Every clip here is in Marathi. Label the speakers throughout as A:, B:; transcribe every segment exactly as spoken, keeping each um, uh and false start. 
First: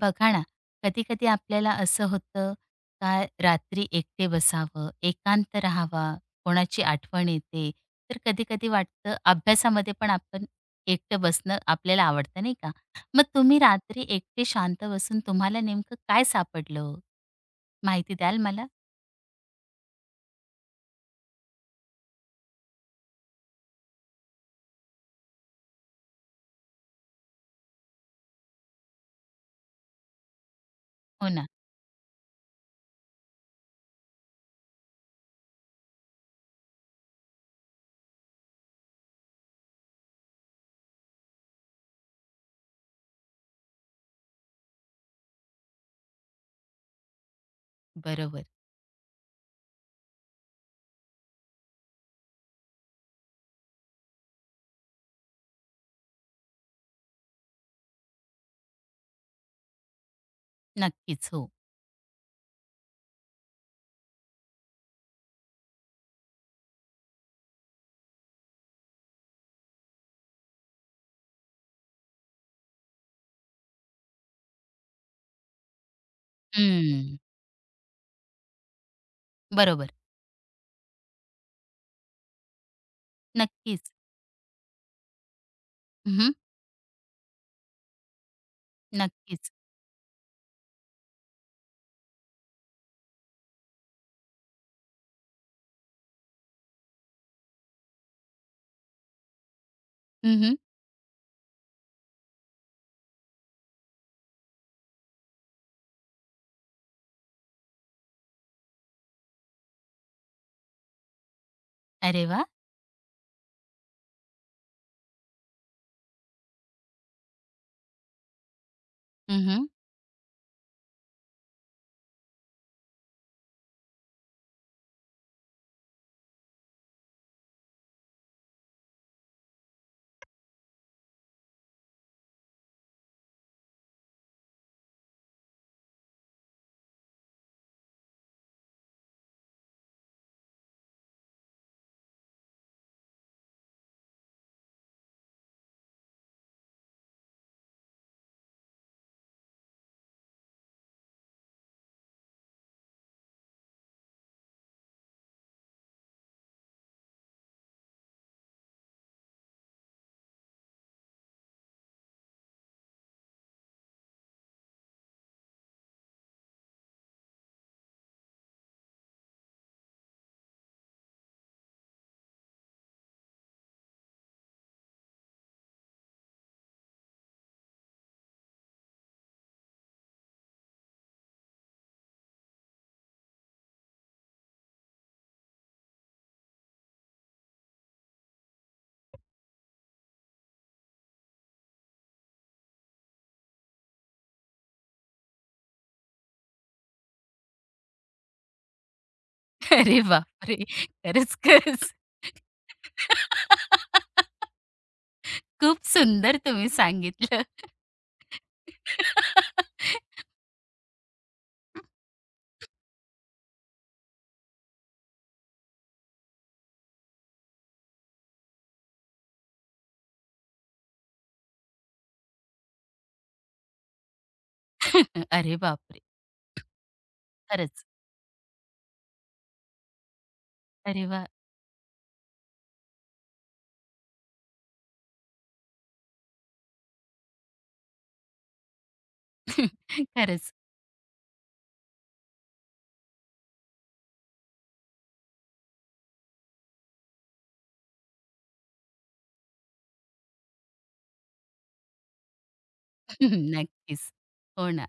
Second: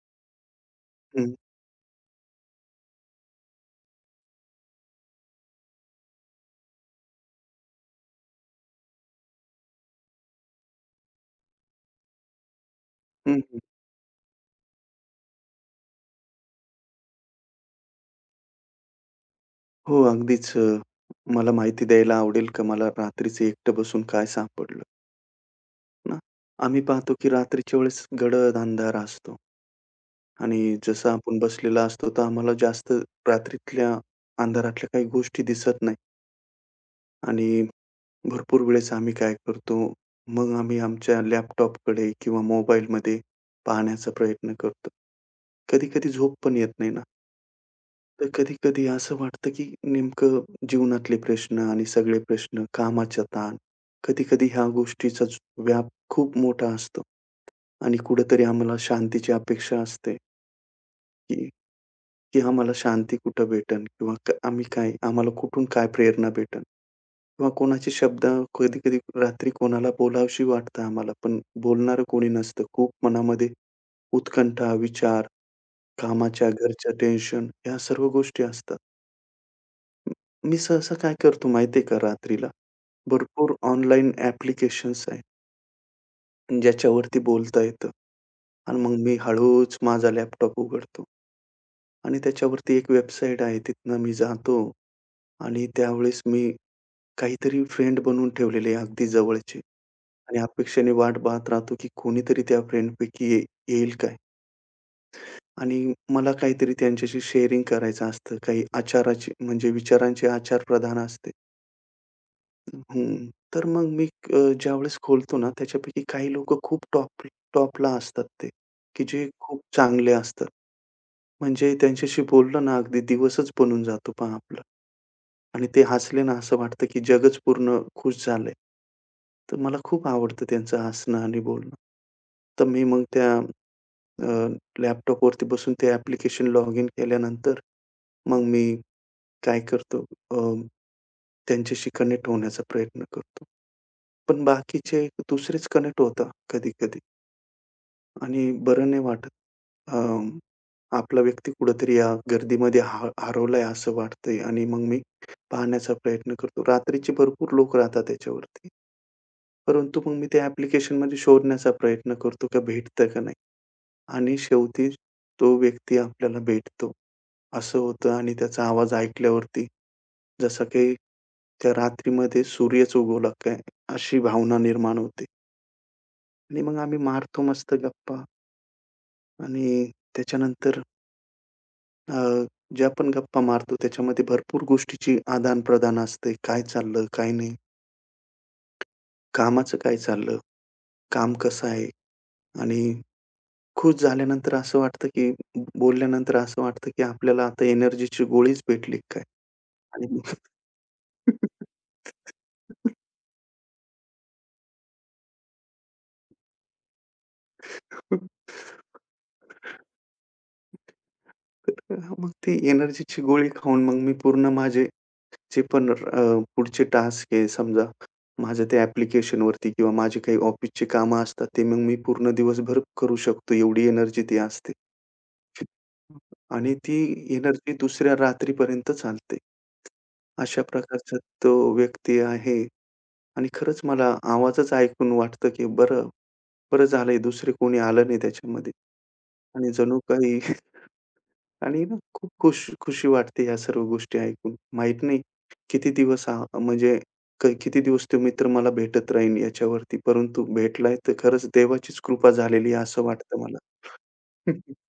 A: बघा ना, कधी-कधी
B: हं,
A: आपल्याला असं होतं का रात्री एकटे बसावं, एकांत राहावा, कोणाची आठवण येते. तर कधी-कधी वाटतं अभ्यासामध्ये पण आपण एकटं बसणं आपल्याला आवडतं नाही का? मग
B: हं,
A: तुम्ही
B: हं.
A: रात्री एकटे शांत बसून तुम्हाला नेमकं काय सापडलं हो? माहिती द्याल मला?
B: हो, अगदीच अ, मला माहिती द्यायला आवडेल का मला रात्रीचं एकटं बसून काय सापडलं ना? आम्ही पाहतो की रात्रीच्या वेळेस गडद अंधार असतो आणि जसं
A: हो
B: आपण
A: ना,
B: बसलेला असतो, तर आम्हाला जास्त रात्रीतल्या अंधारातल्या काही गोष्टी दिसत नाही आणि भरपूर वेळेस आम्ही काय करतो, मग आम्ही आमच्या लॅपटॉपकडे किंवा मोबाईलमध्ये पाहण्याचा प्रयत्न करतो. कधी-कधी झोप पण येत नाही ना. तर
A: बरोबर.
B: कधी-कधी असं वाटतं, की नेमकं जीवनातले प्रश्न आणि सगळे प्रश्न, कामाचा ताण, कधी-कधी ह्या गोष्टीचा ज- व्याप खूप मोठा असतो आणि कुठेतरी आम्हाला शांतीची अपेक्षा असते,
A: नक्कीच,
B: की
A: हो.
B: की आम्हाला शांती कुठं भेटेल किंवा क- आम्ही काय आम्हाला कुठून काय प्रेरणा भेटेल किंवा कोणाचे शब्द कधी-कधी रात्री कोणाला बोलावीशी वाटतं आम्हाला, पण बोलणारं कोणी नसतं. खूप मनामध्ये उत्कंठा, विचार, कामाच्या, घरच्या
A: हं,
B: टेन्शन ह्या सर्व गोष्टी असतात.
A: बरोबर.
B: मी सहसा काय करतो माहिती आहे का रात्रीला, भरपूर
A: नक्कीच.
B: ऑनलाईन ॲप्लिकेशन्स आहेत
A: हं,
B: ज्याच्यावरती बोलता येतं आणि मग मी
A: नक्कीच.
B: हळूच माझा लॅपटॉप उघडतो आणि त्याच्यावरती एक वेबसाईट आहे तिथनं मी जातो आणि त्यावेळेस मी काहीतरी फ्रेंड बनवून ठेवलेले आहे अगदी जवळचे आणि
A: हं,
B: अपेक्षेने वाट पाहत राहतो की कोणीतरी त्या फ्रेंडपैकी ये येईल काय? आणि मला काहीतरी त्यांच्याशी शेअरिंग करायचं असतं. काही आचाराची म्हणजे विचारांचे आदान-प्रदान असते.
A: अरे वाह!
B: हं. तर मग मी अ, ज्यावेळेस खोलतो ना, त्याच्यापैकी काही लोकं खूप टॉप टॉपला असतात ते, की जे खूप
A: हं,
B: चांगले असतात. म्हणजे त्यांच्याशी बोललं ना, अगदी दिवसच बनून जातो पहा आपला आणि ते हसले ना, असं वाटतं की जगच पूर्ण खुश झालंय. तर मला खूप आवडतं त्यांचं हसणं आणि बोलणं. तर मी मग त्या अ, लॅपटॉपवरती बसून ते ॲप्लिकेशन लॉग इन केल्यानंतर मग मी काय करतो अ, त्यांच्याशी कनेक्ट होण्याचा प्रयत्न करतो. पण बाकीचे दुसरेच कनेक्ट होतात कधी-कधी आणि बरं नाही वाटत. अ, आपला व्यक्ती कुठेतरी या गर्दीमध्ये हा हरवलाय असं वाटतंय आणि मग मी पाहण्याचा प्रयत्न करतो. रात्रीचे भरपूर लोक राहतात त्याच्यावरती. परंतु मग मी ते ॲप्लिकेशनमध्ये शोधण्याचा प्रयत्न करतो का भेटतं का नाही आणि शेवटी तो व्यक्ती आपल्याला भेटतो. असं होतं आणि त्याचा आवाज ऐकल्यावरती जसं काही त्या रात्रीमध्ये सूर्यच उगवला काय अशी भावना निर्माण होते. आणि मग आम्ही मारतो मस्त गप्पा आणि त्याच्यानंतर अ, ज्या पण गप्पा मारतो त्याच्यामध्ये भरपूर गोष्टीची आदान-प्रदान असते. काय चाललं, काय नाही? कामाचं काय चाललं? काम कसं आहे? आणि खुश झाल्यानंतर असं वाटतं, की बोलल्यानंतर असं वाटतं, की आपल्याला आता एनर्जीची गोळीच भेटली काय?
A: अरे
B: आणि मग
A: बापरे! खरंच, खरंच. खूप सुंदर तुम्ही सांगितलं.
B: तर मग ते एनर्जीची गोळी खाऊन मग मी पूर्ण माझे जे पण अ, पुढचे टास्क आहे समजा, माझं त्या ॲप्लिकेशनवरती किंवा माझी काही ऑफिसची कामं असतात, ते मग मी पूर्ण दिवसभर करू शकतो एवढी एनर्जी ती असते.
A: अरे बापरे!
B: आणि ती एनर्जी
A: खरंच.
B: दुसऱ्या रात्रीपर्यंत चालते. अशा
A: अरे
B: प्रकारचा
A: वाह!
B: तो व्यक्ती आहे आणि खरंच मला आवाजच ऐकून वाटतं, की बरं, बरं झालंय दुसरे कोणी आलं नाही त्याच्यामध्ये आणि जणू काही
A: खरंच.
B: आणि ना खूप खुश खुशी वाटते या सर्व गोष्टी ऐकून. माहीत नाही किती दिवस आ, म्हणजे क किती दिवस तो मित्र मला भेटत राहीन याच्यावरती. परंतु भेटलाय तर खरंच देवाचीच कृपा झालेली आहे असं वाटतं मला.
A: नक्कीच. हो ना.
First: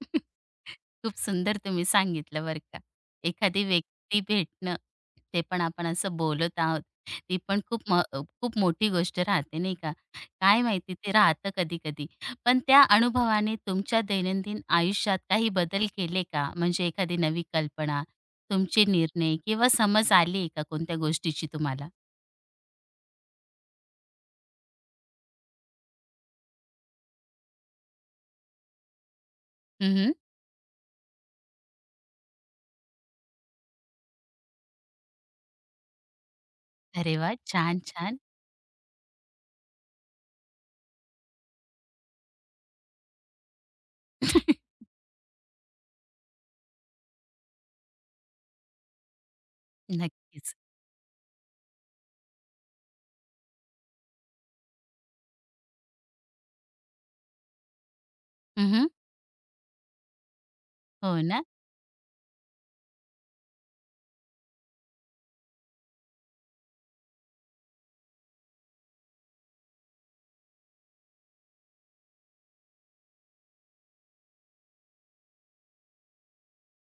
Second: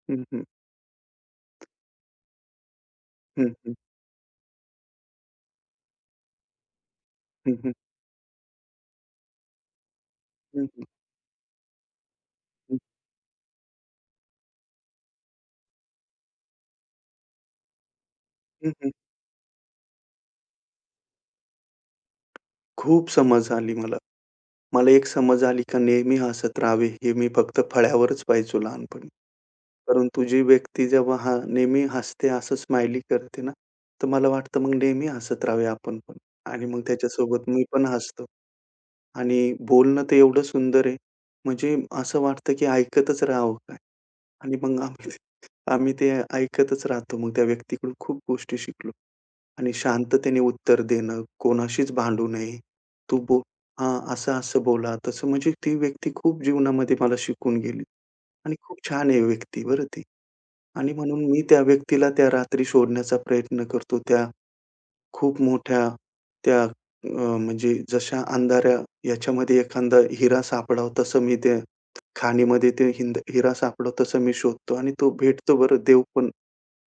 B: हं, हं.
A: खूप सुंदर तुम्ही सांगितलं बरं का.
B: हं,
A: एखादी
B: हं.
A: व्यक्ती भेटणं, ते पण आपण असं बोलत आहोत. ती
B: हं,
A: पण
B: हं.
A: खूप म अ, खूप मोठी गोष्ट राहते नाही का. काय
B: हं, हं.
A: माहिती ते राहतं कधी-कधी. पण
B: हं,
A: त्या अनुभवाने तुमच्या दैनंदिन आयुष्यात काही बदल केले का? म्हणजे एखादी नवी कल्पना, तुमचे निर्णय किंवा समज आली आहे का कोणत्या गोष्टीची तुम्हाला?
B: खूप समज झाली मला. मला एक समज आली का नेहमी हसत राहावे, हे मी फक्त फळ्यावरच पाहायचो लहानपणी.
A: हं,
B: परंतु जी व्यक्ती जेव्हा हा नेहमी हसते, असं स्माइली करते ना, तर मला वाटतं मग नेहमी हसत राहावे आपण पण आणि मग
A: अरे वाह!
B: त्याच्यासोबत मी
A: छान,
B: पण
A: छान.
B: हसतो आणि बोलणं तर एवढं सुंदर आहे, म्हणजे असं वाटतं की ऐकतच राहावं काय आणि मग आम्ही आम्ही ते ऐकतच राहतो. मग त्या व्यक्तीकडून खूप गोष्टी शिकलो. आणि शांततेने
A: नक्कीच.
B: उत्तर देणं, कोणाशीच भांडू नये. तू बो हां, असं-असं बोला, तसं म्हणजे ती व्यक्ती खूप जीवनामध्ये मला शिकून गेली आणि खूप
A: हं,
B: छान आहे व्यक्ती बरं ती. आणि
A: हो
B: म्हणून मी
A: ना.
B: त्या व्यक्तीला त्या रात्री शोधण्याचा प्रयत्न करतो. त्या खूप मोठ्या त्या अ, म्हणजे जशा अंधाऱ्या याच्यामध्ये एखादा हिरा सापडावा तसं मी त्या खाणीमध्ये ते हिंद हिरा सापडावा तसं मी शोधतो आणि तो भेटतो बरं. देव पण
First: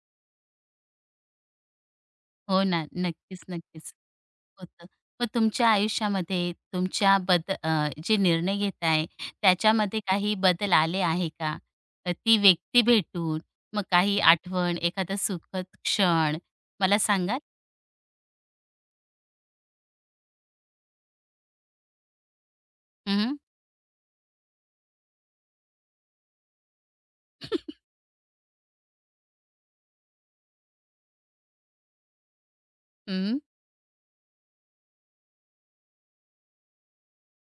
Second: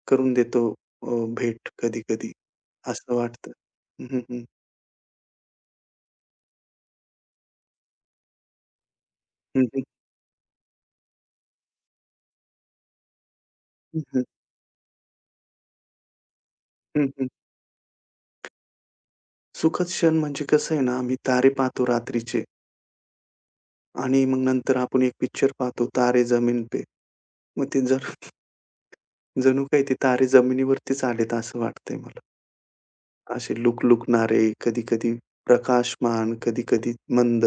B: करून देतो अ, भेट कधी-कधी
A: हो ना.
B: असं
A: नक्कीच,
B: वाटतं.
A: नक्कीच.
B: हं, हं,
A: होतं. मग तुमच्या आयुष्यामध्ये तुमच्या बद अ, जे निर्णय घेताय
B: हं, हं.
A: त्याच्यामध्ये काही बदल आले आहे का? अ, ती व्यक्ती भेटून, मग
B: हं,
A: काही
B: हं.
A: आठवण, एखादा सुखद क्षण मला
B: हं, हं.
A: सांगाल?
B: सुखद क्षण म्हणजे कसं आहे ना, आम्ही तारे पाहतो रात्रीचे
A: हं, हं.
B: आणि मग नंतर आपण एक पिक्चर पाहतो तारे जमीन पे.
A: हं, हं,
B: मग ते जण जणू काही ते तारे जमिनीवरतीच आलेत असं वाटतंय मला. असे लुकलुकणारे, कधी-कधी प्रकाशमान, कधी-कधी मंद,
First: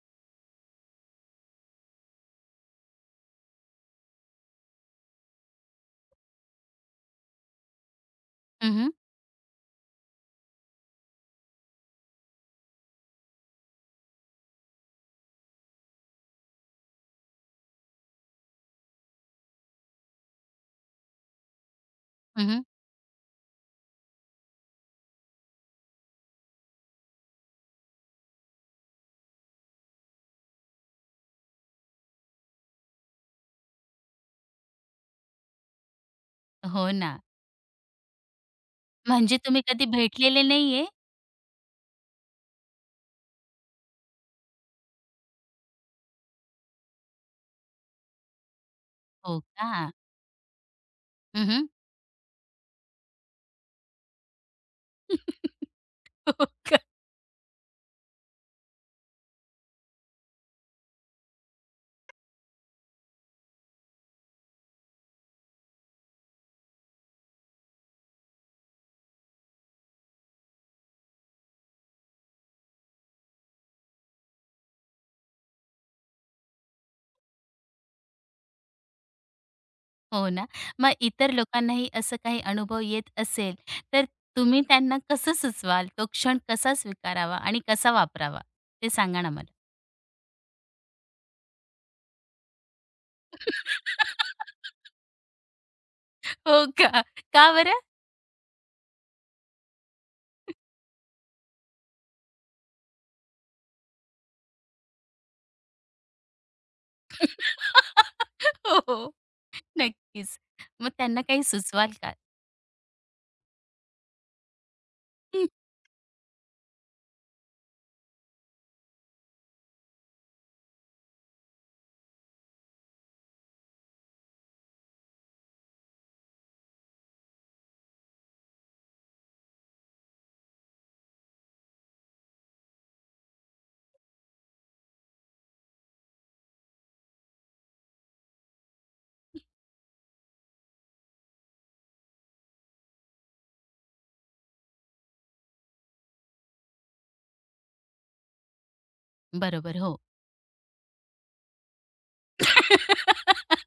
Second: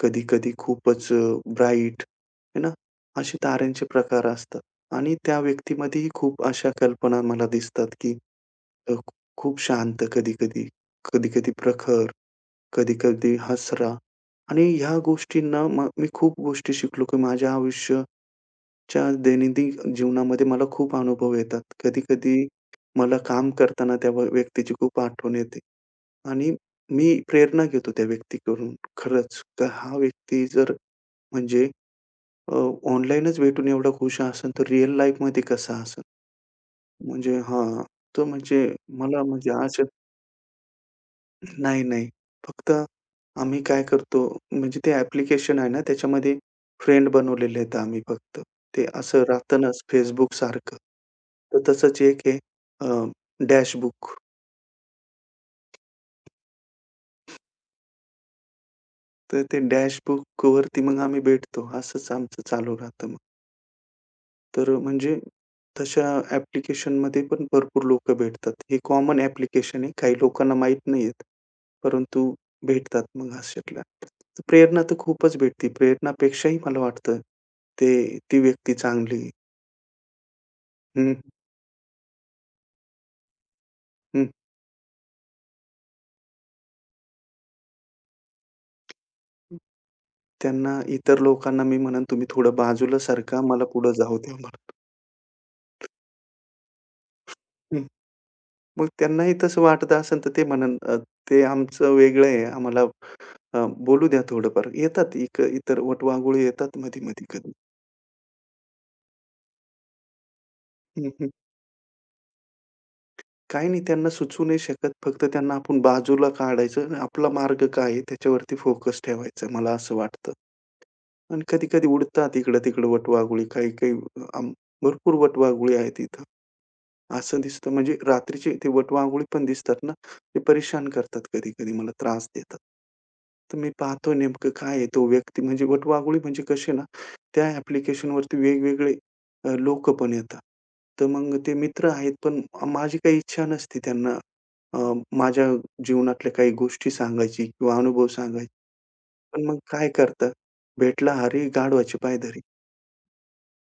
B: कधी-कधी खूपच ब्राईट है ना, असे ताऱ्यांचे प्रकार असतात. आणि त्या व्यक्तीमध्येही खूप अशा कल्पना मला दिसतात, की अ, खूप शांत कधी-कधी, कधी-कधी प्रखर. कधी-कधी हसरा आणि ह्या गोष्टींना म मी खूप गोष्टी शिकलो, की माझ्या आयुष्याच्या दैनंदिन जीवनामध्ये मला खूप अनुभव येतात. कधी-कधी मला काम करताना त्या व्य व्यक्तीची खूप आठवण येते आणि मी प्रेरणा घेतो त्या व्यक्तीकडून खरंच. तर हा व्यक्ती जर म्हणजे ऑनलाईनच भेटून एवढा खुश असेल, तर रिअल लाईफमध्ये कसा असेल?
A: हो ना.
B: म्हणजे हां, तो म्हणजे मला
A: म्हणजे
B: म्हणजे
A: तुम्ही
B: आज
A: कधी भेटलेले नाहीये?
B: नाही, नाही. फक्त आम्ही काय करतो, म्हणजे ते ॲप्लिकेशन आहे ना, त्याच्यामध्ये फ्रेंड बनवलेले आहेत आम्ही फक्त. ते असं
A: हो
B: राहतं ना
A: का?
B: Facebookसारखं. तर
A: हं,
B: तसंच एक आहे अ, डॅशबुक.
A: हो का?
B: तर ते डॅशबुकवरती मग आम्ही भेटतो. असंच आमचं चालू राहतं मग. तर अ, म्हणजे तशा ॲप्लिकेशनमध्ये पण भरपूर लोकं भेटतात. हे कॉमन ॲप्लिकेशन आहे. काही लोकांना माहीत नाहीयेत. परंतु भेटतात मग अशातल्या. तर प्रेरणा तर खूपच भेटते. प्रेरणापेक्षाही मला वाटतं ते ती व्यक्ती चांगली आहे.
A: हो ना. मग
B: हं,
A: इतर लोकांनाही असं काही अनुभव येत असेल, तर
B: हं,
A: तुम्ही त्यांना कसं सुचवाल? तो क्षण कसा स्वीकारावा आणि कसा वापरावा? ते सांगा ना मला?
B: त्यांना इतर लोकांना मी म्हणेन, "तुम्ही थोडं बाजूला सरका, मला पुढे जाऊ द्या" म्हणून.
A: हो का? का बरं?
B: हं. मग त्यांनाही तसं वाटत असेल तर ते म्हणेन, "अ, ते आमचं वेगळं आहे. आम्हाला अ, बोलू द्या थोडंफार." येतात इक इतर वटवाघूळे येतात मधी-मधी कधी.
A: हो, हो. नक्कीच. मग
B: हं,
A: त्यांना
B: हं.
A: काही सुचवाल का?
B: काही नाही त्यांना सुचवू नाही शकत. फक्त त्यांना आपण बाजूला काढायचं आणि आपला मार्ग काय आहे त्याच्यावरती फोकस ठेवायचा मला असं वाटतं. आणि कधी-कधी उडतात इकडं-तिकडं वटवाघुळी काही-काही अ, आम भरपूर वटवाघुळी आहेत इथं. असं दिसतं म्हणजे रात्रीचे ते वटवाघूळे पण दिसतात ना, ते परेशान करतात कधी-कधी मला त्रास देतात. तर मी पाहतो नेमकं काय आहे तो व्यक्ती म्हणजे वटवाघूळे म्हणजे कसे ना, त्या ॲप्लिकेशनवरती वेगवेगळे अ, लोकं पण येतात. तर मग ते मित्र आहेत पण माझी काही इच्छा नसते त्यांना अ, माझ्या जीवनातल्या काही गोष्टी सांगायची किंवा अनुभव सांगायचे. पण मग
A: बरोबर,
B: काय
A: हो.
B: करता, भेटला हरी गाढवाची पायधरी.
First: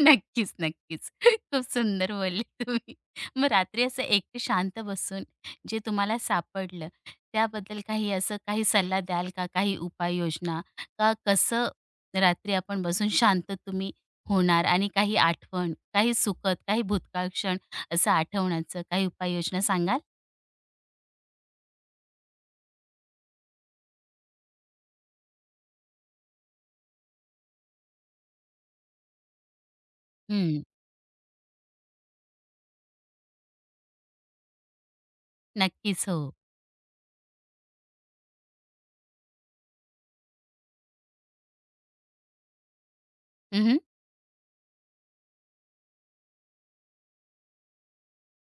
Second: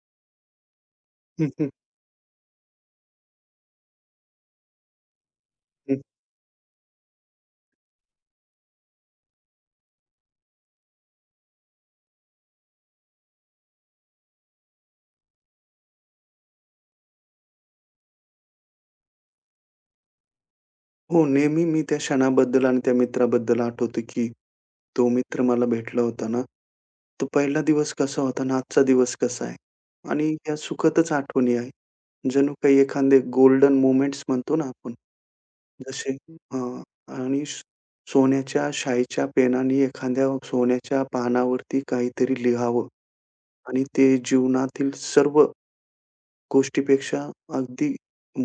A: नक्कीच, नक्कीच. खूप सुंदर बोलले तुम्ही. मग रात्री असं एकटे शांत बसून जे तुम्हाला सापडलं, त्याबद्दल काही असं काही सल्ला द्याल का? काही उपाययोजना? का कसं रात्री आपण बसून शांत तुम्ही होणार आणि काही आठवण, काही सुखद, काही भूतकाळ क्षण असं आठवण्याचं काही उपाययोजना सांगाल?
B: हो, नेहमी मी त्या क्षणाबद्दल आणि त्या मित्राबद्दल आठवतो, की तो मित्र मला भेटला होता ना, तो पहिला दिवस कसा होता आणि आजचा दिवस कसा आहे आणि ह्या
A: हं,
B: सुखदच आठवणी आहे. जणू काही एखादे गोल्डन मोमेंट्स म्हणतो ना आपण,
A: नक्कीच
B: जसे
A: हो.
B: अ, आणि सो सोन्याच्या शाईच्या पेनाने एखाद्या सोन्याच्या पानावरती काहीतरी लिहावं
A: हं,
B: आणि ते जीवनातील सर्व गोष्टीपेक्षा अगदी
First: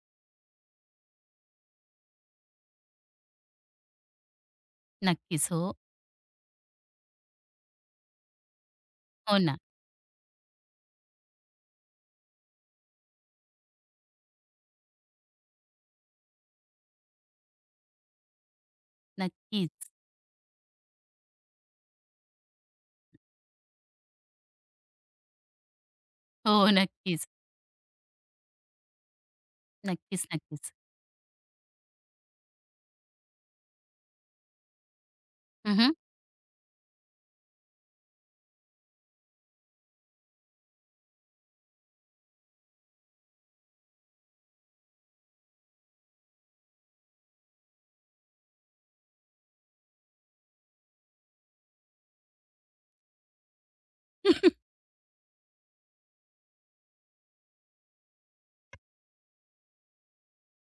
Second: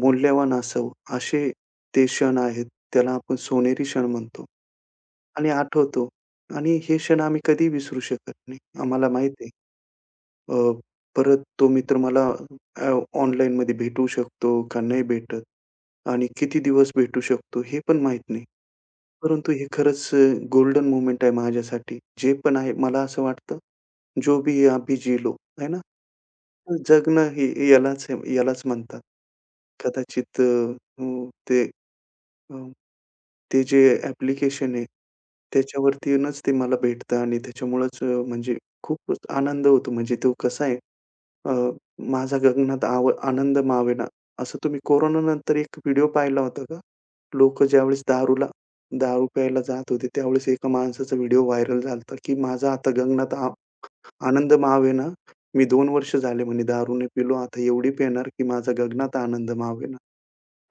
B: मौल्यवान असावं, असे ते क्षण आहेत. त्याला आपण सोनेरी क्षण म्हणतो. आणि
A: नक्कीच हो.
B: आठवतो आणि हे क्षण आम्ही कधीही विसरू शकत नाही. आम्हाला माहीत
A: हो
B: आहे
A: ना.
B: अ, परत तो मित्र मला अ, ऑनलाईनमध्ये भेटू शकतो का नाही भेटत आणि किती दिवस भेटू शकतो हे पण माहीत नाही. परंतु हे
A: नक्कीच.
B: खरंच अ, गोल्डन मोमेंट आहे माझ्यासाठी. जे पण आहे मला असं वाटतं, "जो भी है अभी जी लो." है ना?
A: हो, नक्कीच.
B: जगणं हे यालाच यालाच म्हणतात.
A: नक्कीच,
B: कदाचित अ,
A: नक्कीच.
B: हो, ते अ, ते जे ॲप्लिकेशन आहे,
A: हं,
B: त्याच्यावरतीनच ते मला भेटतं आणि त्याच्यामुळेच अ, म्हणजे खूपच आनंद होतो. म्हणजे तो कसा आहे अ, माझा गगनात आव आनंद मावेना. असं तुम्ही कोरोना नंतर एक व्हिडिओ पाहिला होता का? लोकं ज्यावेळेस दारूला दारू प्यायला जात होते, त्यावेळेस एका माणसाचा व्हिडिओ व्हायरल झाला की माझा आता गगनात आ आनंद मावेना. मी दोन वर्ष झाले म्हणे दारूने नाही पिलो. आता एवढी पिणार की माझा गगनात आनंद मावेना.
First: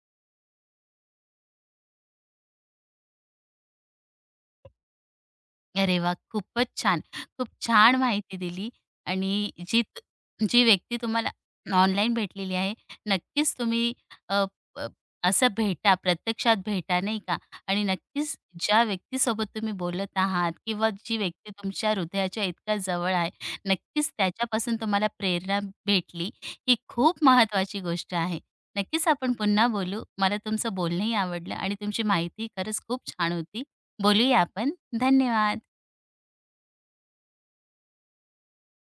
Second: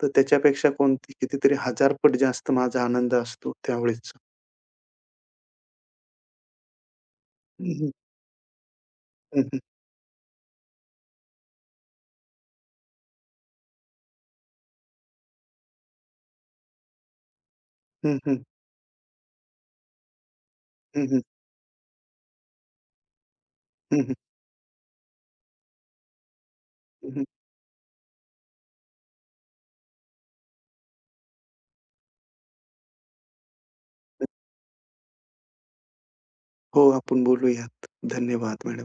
B: तर त्याच्यापेक्षा कोणती कितीतरी हजार पट जास्त माझा आनंद असतो त्यावेळेसचा.
A: अरे वाह! खूपच छान. खूप
B: हं, हं.
A: छान माहिती दिली
B: हं,
A: आणि
B: हं.
A: जी त- जी व्यक्ती तुम्हाला ऑनलाईन भेटलेली आहे, नक्कीच तुम्ही अ, अ, असं भेटा, प्रत्यक्षात भेटा नाही का आणि
B: हं,
A: नक्कीच
B: हं.
A: ज्या व्यक्तीसोबत तुम्ही बोलत आहात किंवा
B: हं,
A: जी
B: हं.
A: व्यक्ती तुमच्या हृदयाच्या इतक्या जवळ आहे, नक्कीच त्याच्यापासून तुम्हाला प्रेरणा भेटली, ही
B: हं, हं.
A: खूप महत्त्वाची गोष्ट आहे. नक्कीच आपण पुन्हा बोलू. मला तुमचं बोलणंही आवडलं आणि तुमची माहिती खरंच खूप छान होती. बोलूया आपण. धन्यवाद.
B: हो, आपण बोलूयात. धन्यवाद मॅडम.